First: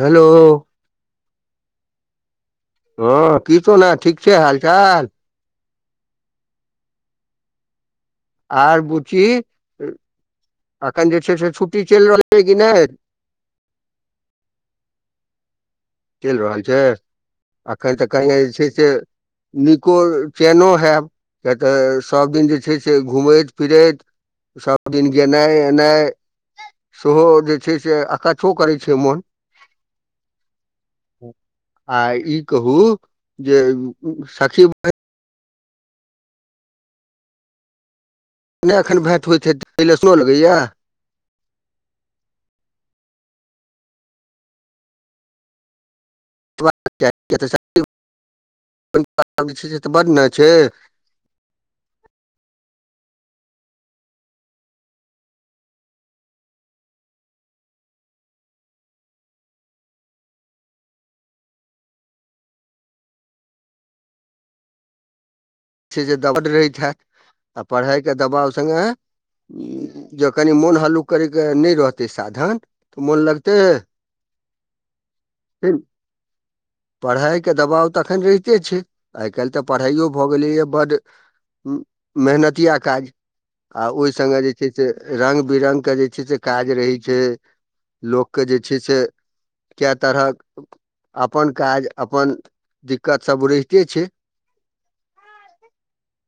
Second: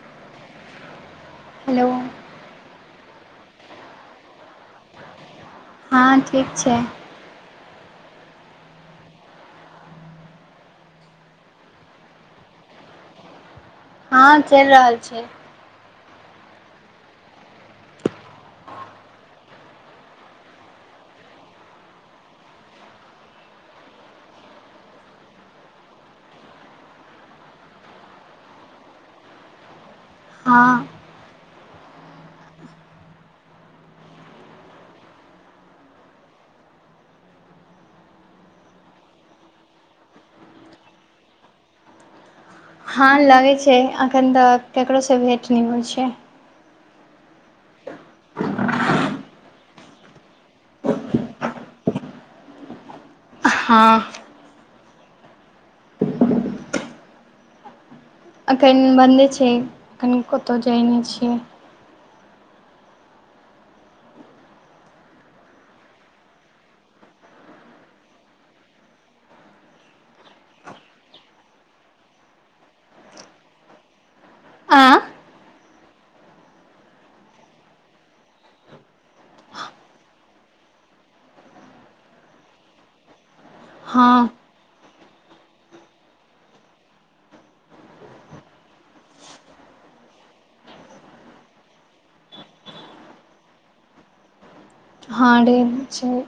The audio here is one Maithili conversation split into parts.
हेलो हेलो हँऽ की सोना ठीक छैय हाल चाल हँ ठीक छैय आर बुची अखन जे छै से छुट्टी चलि रहलै कि नहि। हँ चलि रहल छै चलि रहल छैय एखनि तऽ कनि जे छैय से निको चेनो हैब किएक तऽ सबदिन जे छैय से घूमैत फिरैत सब दिन गनाय एना सेहो जे छै से आकाछो करै छै मोन हँ आ ई कहू जे सखी बहिन नहि एखन भायइत होइत हे तऽ कहिलसनो लगैया हँ लगैत छै अखन तऽ केकरोसँ भेट नहि होइत छै। [unintelligible] से तऽ बड्ड ने छै। हँ एखन बन्दे छै एखन कतहु जाइ नहि छियै। जे दब रहैत हेत आ पढ़ाई के दबाव सङ्गे जँ कनि मोन हल्लुक करयके नहि रहतै साधन तऽ मोन लगते आँ [inaudible] पढ़ाई के दबाव तऽ अखन रहिते छै आइ काल्हि तऽ पढ़ाइयो भऽ बोलिये बढ़ म मेहनती आ काज आऊ हँ सगे जे - जे छै से र्ंग बिरङ्ंग के जे छै से काज रहै छै लोक के जे छै से कए तरहक अपन काज अपन दिक्कत सभ रहिते छै। हाँ रहे छै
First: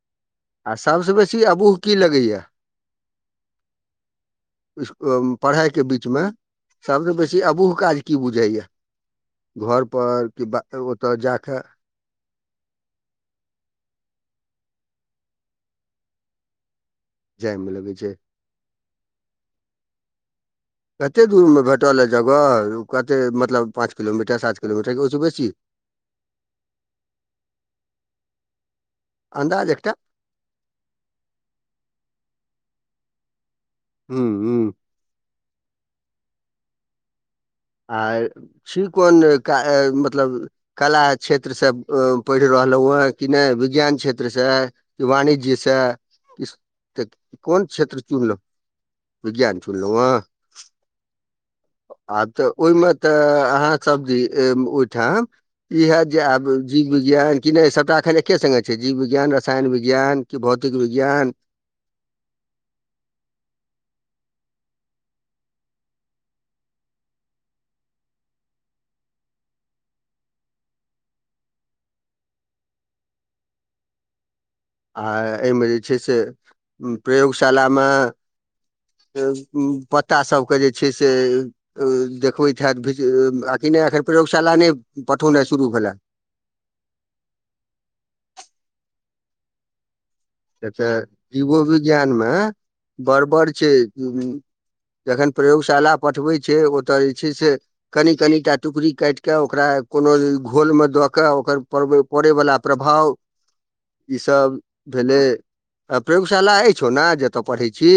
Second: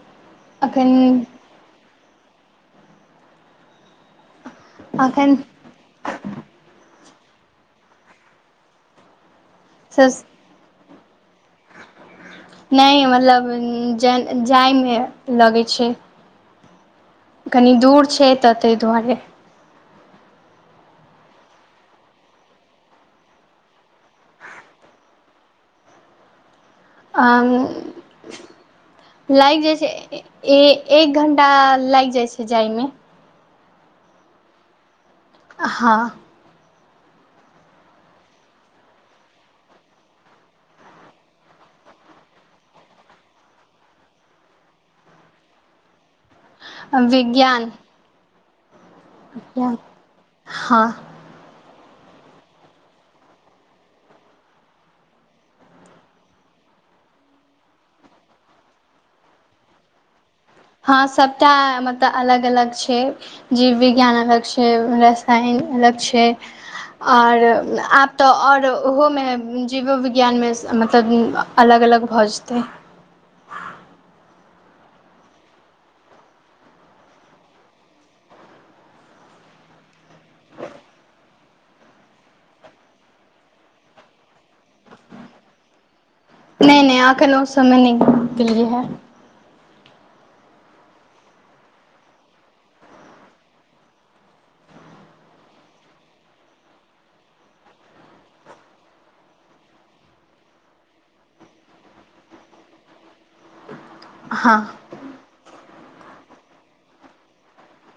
आ अखन सभसँ बेसी अबूह की लगाइए कुछ एखन पढ़ाई के बीच मे सबस बेसी अबूह काज की बुझै या घर स पर कि बा ओतय जा कऽ नहि मतलब जाइमे लगैत छै। कनी जायमे लगै दूर छै तऽ ताहि दुआरे। कते दूर मे भेटल ह जगह कते मतलब पांच किलोमीटर सात किलोमीटर के ओहिसँ बेसी। आ लागि अन्दाज जाइ एकटा छै एक घंटा लागि जाइ छै जायमे। हू हू हँ आ छी कोन क मतलब कला क्षेत्र से पढ़ि रहलहुँ हँ कि नय विज्ञान क्षेत्र से कि वणी जी सँ किऽ कोन क्षेत्र चुनलहुँ विज्ञान अचछा चुनलहुँ हेँ हँ आब तऽ ओहिमे तऽ अहाँ सब्जी ओहिठाम ई हयत जे आब जीव विज्ञान कि नहि सबटा अखन एके स्गे छै जीव विज्ञान रसायन विज्ञान कि बहुत हँ सबटा मत तऽ अलग अलग छै जीवविज्ञान अलग छै रसायन अलग छै आओर आब तऽ आओर ओहोमे जीवो विज्ञान मे मतलब अलग अलग भऽ जेतै आ एहिमे जे छै से प्रयोगशाला मे पत्ता सभ के जे छै से देखबैत हैत भ आ कि नहि एखन प्रयोगशाला नहि पठौनाइ शुरू भेलए। नहि नहि आक ल समय नहि मिली है। से तऽ जीवो विज्ञानमे बड़बड़ छै जखन प्रयोगशाला पठबै छै ओतय जे छै से कनि कनि टा टुकड़ी काटि कऽ ओकरा कोनो घोलमे दऽ कऽ ओकर प पड़ै वला प्रभाव [inaudible] ईसभ भेलै आ प्रयोगशाला अछि ने जतय पढ़ैत छी।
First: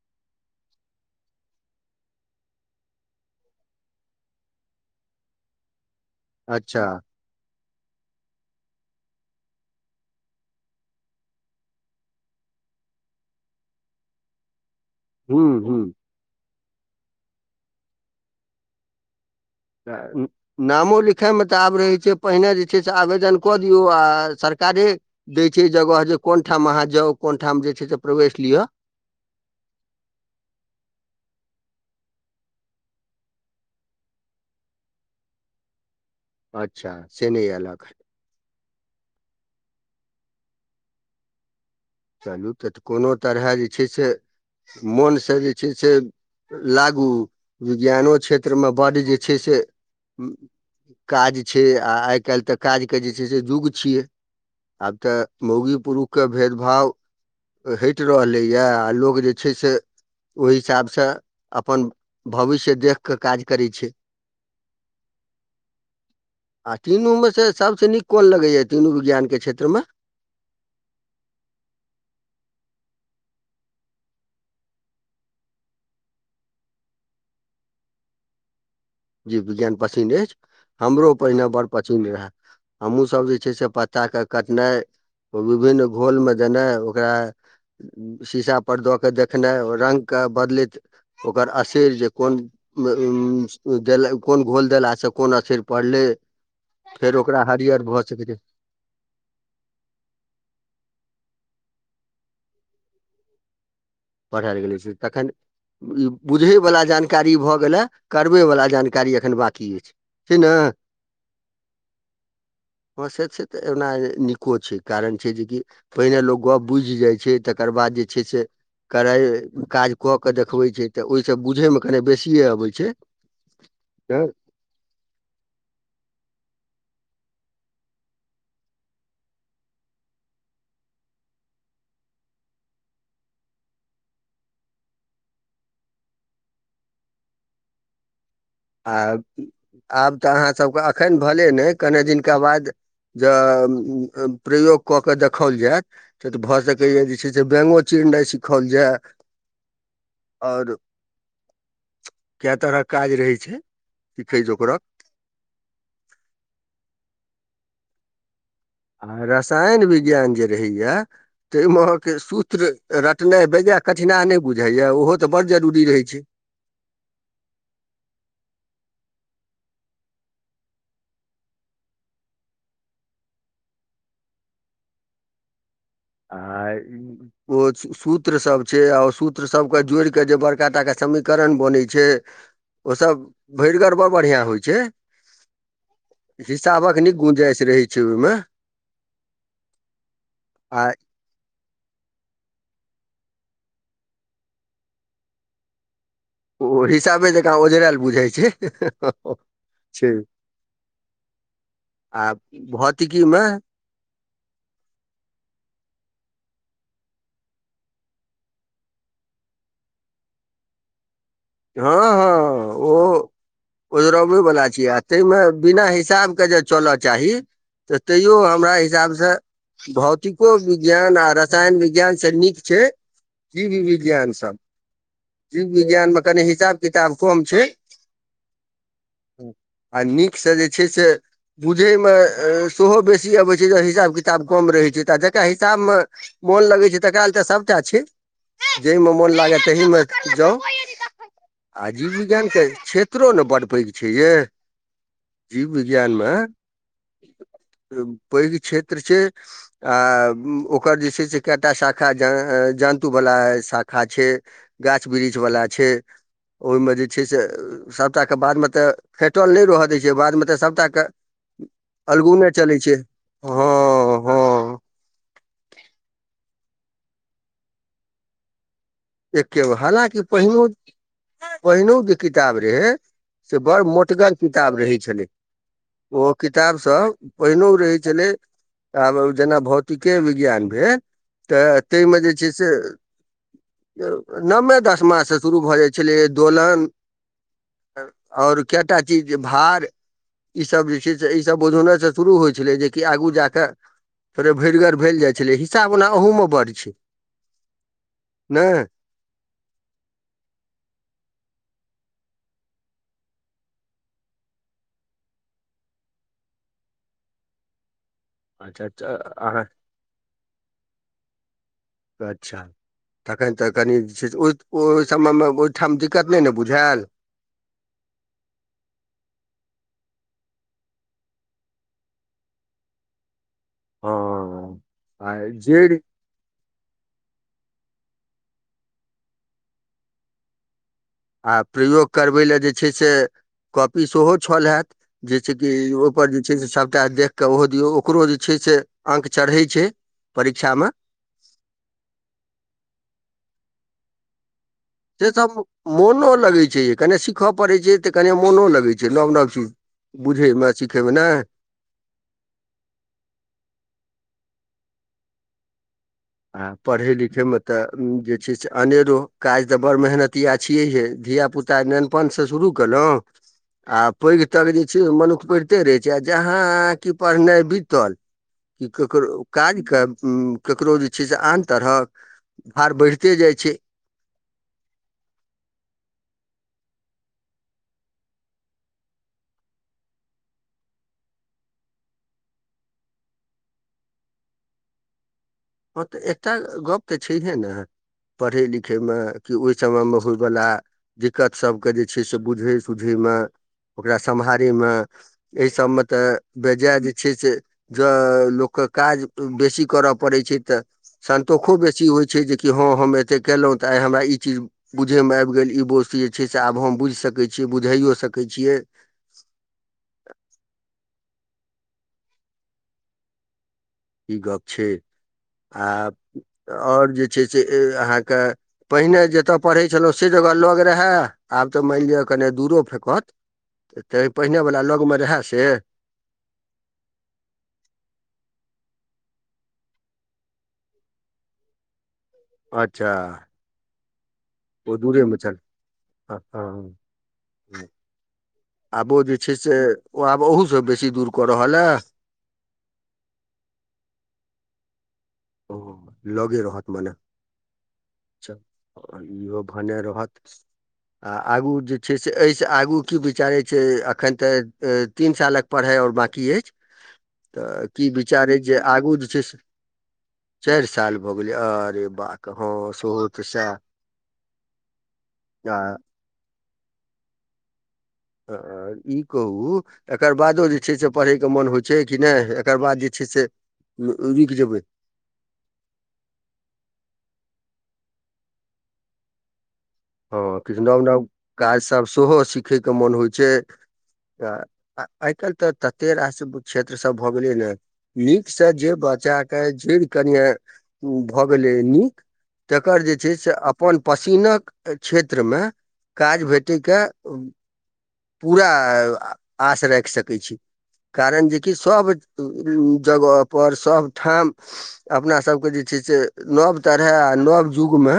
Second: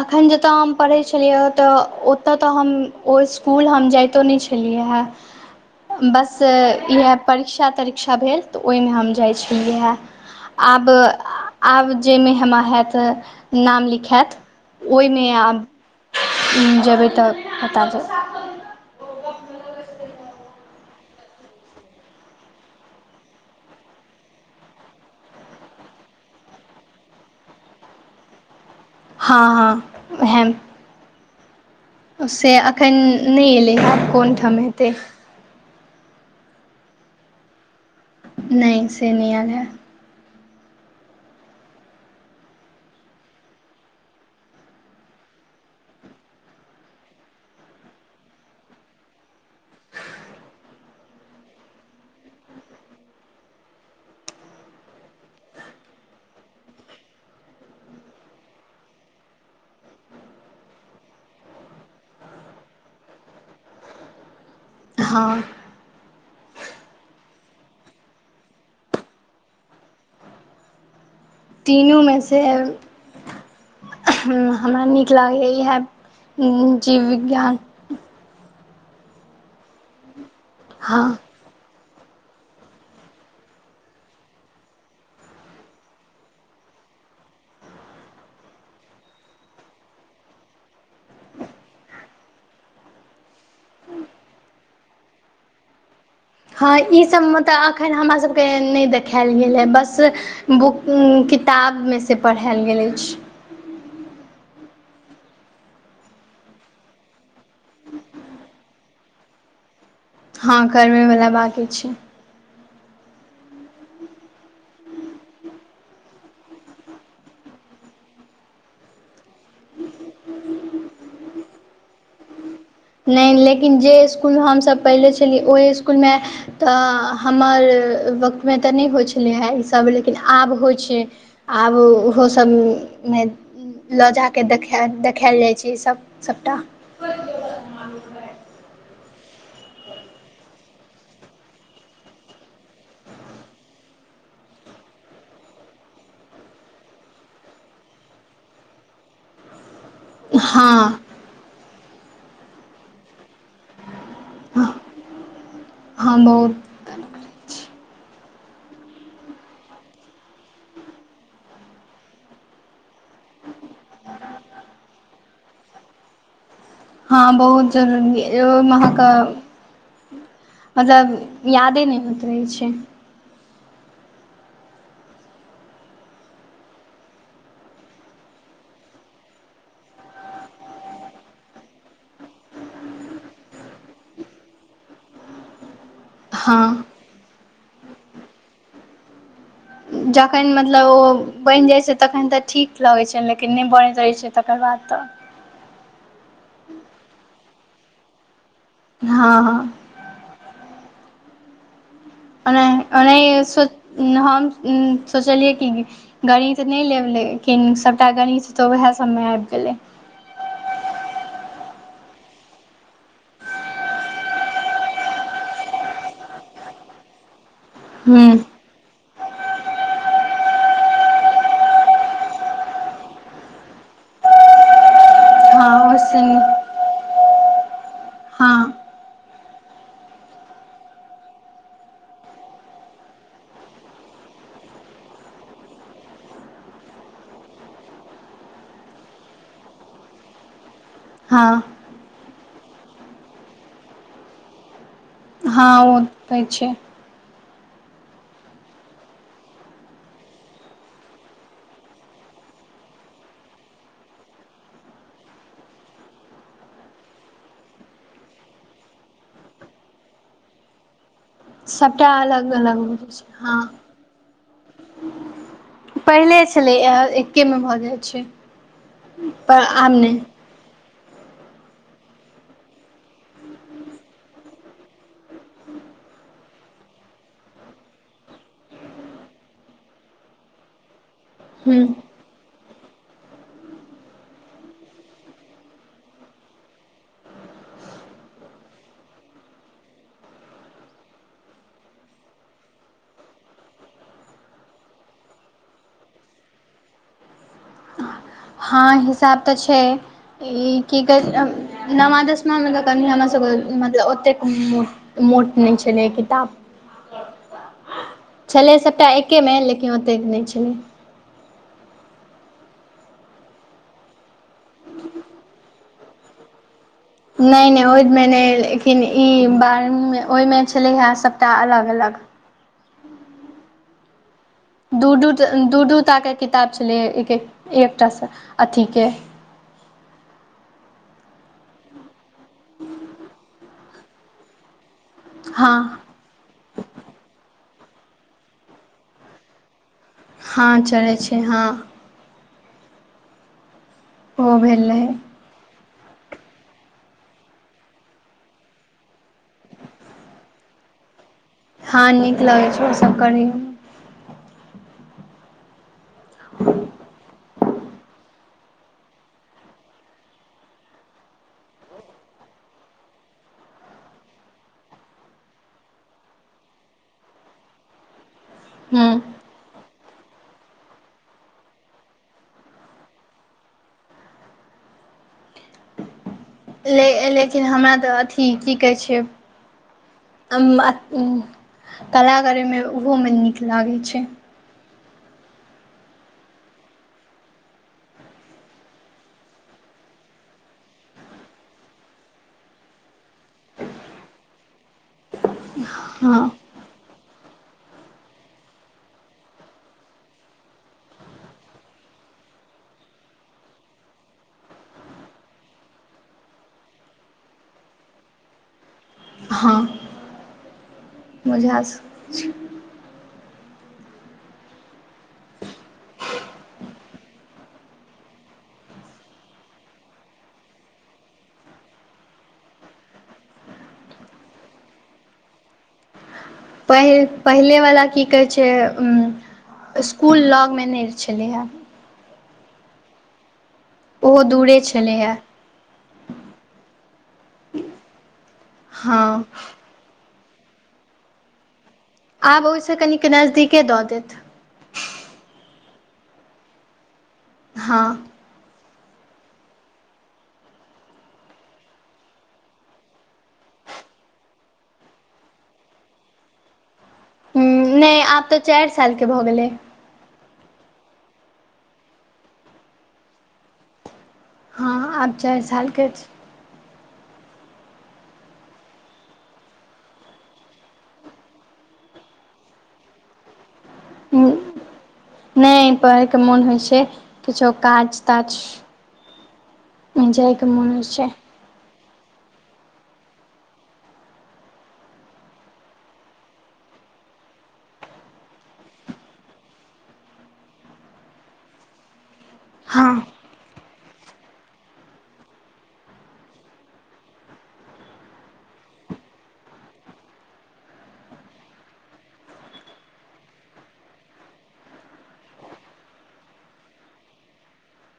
अखन जतय हम पढ़ै छलियै तऽ ओतय तऽ हम ओ इस्कुल हम जाइतो नहि छलियै हँ बस अच्छा इएह परीक्षा तरीक्षा भेल तऽ ओहिमे हम जाइत छलियै हे आब आब जाहिमे हमरा हैत नाम लिखायत ओहिमे हूँ आब जेबै तऽ बता तऽ उँ नामो लिखयमे तऽ आब रहै छै पहिने जे छै से आवेदन कऽ दियौ आ सरकारे दै छै जगह जे कोन ठाम अहाँ जाउ कोन ठाम जे छै से प्रवेश लिअ हाँ हाँ हाँ से एखन नहि एलै हें आब कोन ठाम हेतै अच्छा से नहि आयल नहि से नहि आयल या चलू तऽ तऽ कोनो तरहे जे छै से मोनसँ जे छै से लागू विज्ञानो क्षेत्रमे बड्ड जे छै से काज छै आ आइ काल्हि तऽ काजके जे छै से युग छियै आब तऽ मौगी पुरुख के भेद भाव हटि रहलैए आ लोक जे छै से ओहि हिसाबस अपन भविष्य देख कऽ काज करै छै हाँ आ तीनूमे से सभसँ नीक कोन लगैए तीनू विज्ञानके क्षेत्रमे तीनूमेसँ हमरा नीक लागैए इहाए जीव विज्ञान जीव विज्ञान पसिन्न अछि हमरो हँ पहिने बड़ पसिन्न रहाए हमहूँसभ जे छै से पत्ताके कटनाइ ओ विभिन्न घोलमे देनाय ओकरा शीशा पर दऽ कऽ देखनाइ रंग के बदलैत ओकर असैर जे कोन उ- उँ देल कोन घोल देलास से कोन असैर पड़लै हाँ ई फेर सब ओकरा मतलब हरियर अखन भऽ हमरा सकै छै सबके नहि देखायल गेल ह बस बुक किताबमेसे पढ़ायल गेल अछि पढ़ायल गेलै तखन ई बुझे वाला जानकारी भए गेले करबे वाला जानकारी एखन बांकी अछि छै ने हाँ करबै बला बांकी छै हाँ से छै एना नीको छै कारण छै जेकि पहिने लोक गप्प बुझि जाइत छै तकर बाद जे छै से करय काज कऽ के देखबे छै तऽ ओहिसँ बुझे मे कने बेसिये अबै छै नहि लेकिन जे तऽ इसकुलमे हमसभ पहिनेे छलियै ओहि इसकुलमे तऽ हमर वक्तमे तऽ नहि होइत छलै हेँ ईसभ लेकिन आब होइ छै आब ओहो सभमे लऽ जााकऽ देख देखायल जाइ छै सभ सभटा [unintelligible] आ आब तऽ अहाँसभके एखन भले नहि कने दिनका बाद जे प्रयोग कऽ कऽ देखाओल जायत तऽ तऽ भऽ सकैए जे छै से बैंगो चिरनाइ सीखाओल जाय आओर हँ कय तरहक काज रहै छै सिखै जोकरक हाँ बहुत आ रसायन विज्ञान जे रहै या त अई महक सूत्र रटनाइ बेजा कठिनाई नै बुझायया ओहो तऽ बड़ जरूरी रहै छै हँ बहुत जरुरी ये यै महका मतलब यादे नै होइत रहै छै आई ओछ सूत्र सब छै आ सूत्र सबके जोड़ि कऽ जे बड़का टा के समीकरण बनै छै ओ सब भरि गर ब बढ़ियां होइ छै हँ हिसाबक नै गुंजाइश रहै छै ओईमे जखैन आ मतलब ओ बनि जाइ छै तखन तऽ ठीक लगै छै लेकिन नै बनैत रहैत छै तकर बाद तऽ ओ हिसाबे जकाँ ओझराल बुझाइ छै। हँ हँ छै आ ओने ओने भौतिकीमे हँ हम सोचलियै कि गणित नै लेब लेकिन सबटा गणित तऽ उएह सबमे आबि गेलै हँ हँ ओ ओझरबै बला छियै आ ताईमे बिना हिसाब के जे चलय चाही तऽ हूँ तैयो हमरा हिसाबसँ भौतिको विज्ञान आ रसायन विज्ञान स नीक छै जिविविज्ञान सब जीव हँ विज्ञान मे ओहिसँ कनि हिसाब किताब कम छै हँ आ नीकसँ जे छै से बुझैमे सोहो बेसी अबै छै जे हिसाब किताब कम रहै छै तऽ आ जकरा हिसाबमे मोन लगै छै तकरा ले तऽ सबटा छै जाहिमे मोन लागे तहिमे जाउ हँ आ जीविविज्ञानके क्षेत्रो ने बड्ड पैघ छै यै जी हँ ओ विज्ञानमे, तऽ छै पैघ क्षेत्र छै आ ओकर जे छै से कएटा शाखा जन्तुवला शाखा छै गाछ वृक्ष वला छै ओयमे जे छै से सबटा के बादमे तऽ फेटल नै रहय दै छै बादमे तऽ सबटा के सभटा अलगु मे अलग अलग चलै छै हो जाइ हँ हँ पहिले छलै हे एक्के मे भऽ जाइ छै एक पर गो आब नहि हालांकि पहिनो पहिनौ के किताब रहै से बड़ मोटगर किताब रहै छलै ओ किताब सब पहिनो रहै छलै आब जेना भौतिके विज्ञान भेल तऽ हूँ ताहिमे जे छै से नवमे दसमा सँ शुरू भऽ जाइ छलै दोलन आओर केएटा चीज जे भार ई सब जे छै से ई सब बुझौनै से शुरू होइ छलै जेकि आगू जा क थोड़े भरिगर भेल जाइ छलेै हिसाब ओना ओहू मे बड़ छै। ने हँ हिसाब तऽ छै ई की कहै छै नवमा दसमा मे कनि हमरा सबके मतलब ओतेक मोट मोट नै छलैय किताब छलै अच्छा सबटा एकेमे अहाँ लेकिन ओतेक नै छलै। तऽ अच्छा तखन तऽ कनि जे छै से ओय समय मे ओहिठाम दिक्कत नै ने बुझायल नै नै ओईमे नै लेकिन ई बारहवीं मे ओइमे छलै हे सबटा अलग अलग ओऽ दू दू दू दूटा ता हे किताब छलै एक एकटासँ अथीके, आ प्रयोग करबै लए जे छै से कॉपी सेहो छल जेस कि, हँ पर जे छै से सभटा देख कऽ ओहो दियौ ओकरो जे छै से अंक चढ़ै छै। परीक्षामे हँऽचढ़ै छै हँऽ ओ भेल रहैऽ से सभ मोनो लगै छै जे कनी सीखय पड़ैत छै तऽ कनि मोनो लगैत छै नव नव चीज बुझै मे सीखै मे नय हॅं नीक लगैत छै ओ सभ करै मे आऽ पढ़ै लिखै मे तऽ जे छै से अनेरो काज तऽ बड़ मेहनतिया छियै हिए धिया पुता त नेनपान से शुरू केलोऊ। आ पैघ तक जे छै मनुख पढ़िते रहै छै आ जहाँ कि आहा की पढ़नाइ बीतल। कि हूँ ककरो काज क केकरो जे, छै से आन तरहक भार बढ़िते जाइ छै। ल लेकिन हमरा तऽ अथी की कहै छै। कला करैमे ओहुँमे नीक लागै छै। हँ तऽ एकटा गप तऽ छैहि ऐन। पढ़य लिखयमे कि ओहि समयमे होयवला, दिक्कत सभकेँ जे छै से बुझै सुूझयमे ओकर समहारे में। ऐ सभमे तऽ हँ बेजाय जे छै से, ज लोकके काज बेसी करय पड़ैत छै। तऽ सतोषो बेसी होइ छै जेकि हँ हम एतेक केलहुँ तऽ आइ हमरा ई चीज, बुझयमे आबि गेल ई बोस्त जे छै से आब हम बुझि सकैत छियै बुझाइयो सकैत छियै। हँऽ बुझा सकै छी ई गप छै आ ओर जे छै से अहाँक, पहिने जतय पढ़ै छलहुँ से जगह लग रहय आब तऽ मानि लिअ कने दूरो फेंकत। तऽ पहिनेवला लगमे रहए से। पहिल पहिलेवला की कहै छै इसकुल लगमे नय छलै हेँ। अच्छाऽ ओहो दूरे ओ छलैए दूरेमे छल हँ हं आबो जे हँ छै से ओ आब अहूसँ बेसी दूर कऽ रहल अ। आब ओइ स कनिक नजदीके दऽ देत। लगे रहतऽ भने हँऽ अच्छाइहोऽ भने रहतऽ आ आगू जे छै से एहिसँ आगू की विचारै छै एखन तऽ तीन सालक पढ़ाई और बाकीअछि। ह नयआब तऽ जे चाइर आगू साल जे के छै भऽ से गेलै। चारि साल भऽ गेलै अरे ब हँ सो होतऽ स। हँ आब चारि सालके छैय। आ ई कहुऽ एकर बादो जे छै से पढ़यके मोन होइ छै कि नहि एकर बाद जे छै से रुक जेबै। नै पड़है केँ मोन होइ छै किछो काज ताज। जाय कऽ मन हो छै। काज सब सेहो सिखै कऽ मोन होइ छै। तऽ आइ काइल तऽ तते रास क्षेत्र सभ भऽ गेलै न। नीक से जे बच्चा जेड़ कनिए भऽ गेलै नीक तकर हँ जे छै से अपन पसिनाक क्षेत्र में काज भेटैकऽ पूरा आश रैख सकै छी। कारण जेकि सब [unintelligible] जगह पर सभ ठाम अपना सब केँ जे छै से नव तरहे आ नव जुग में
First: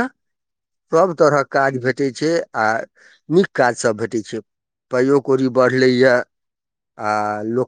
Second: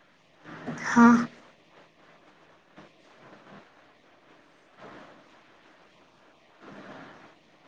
सभ हँ तरहक काज भेटैत छै आ नीक काज सभ भेटै छै। पाइयो कौड़ी बड़लैए [inaudible] आ लोक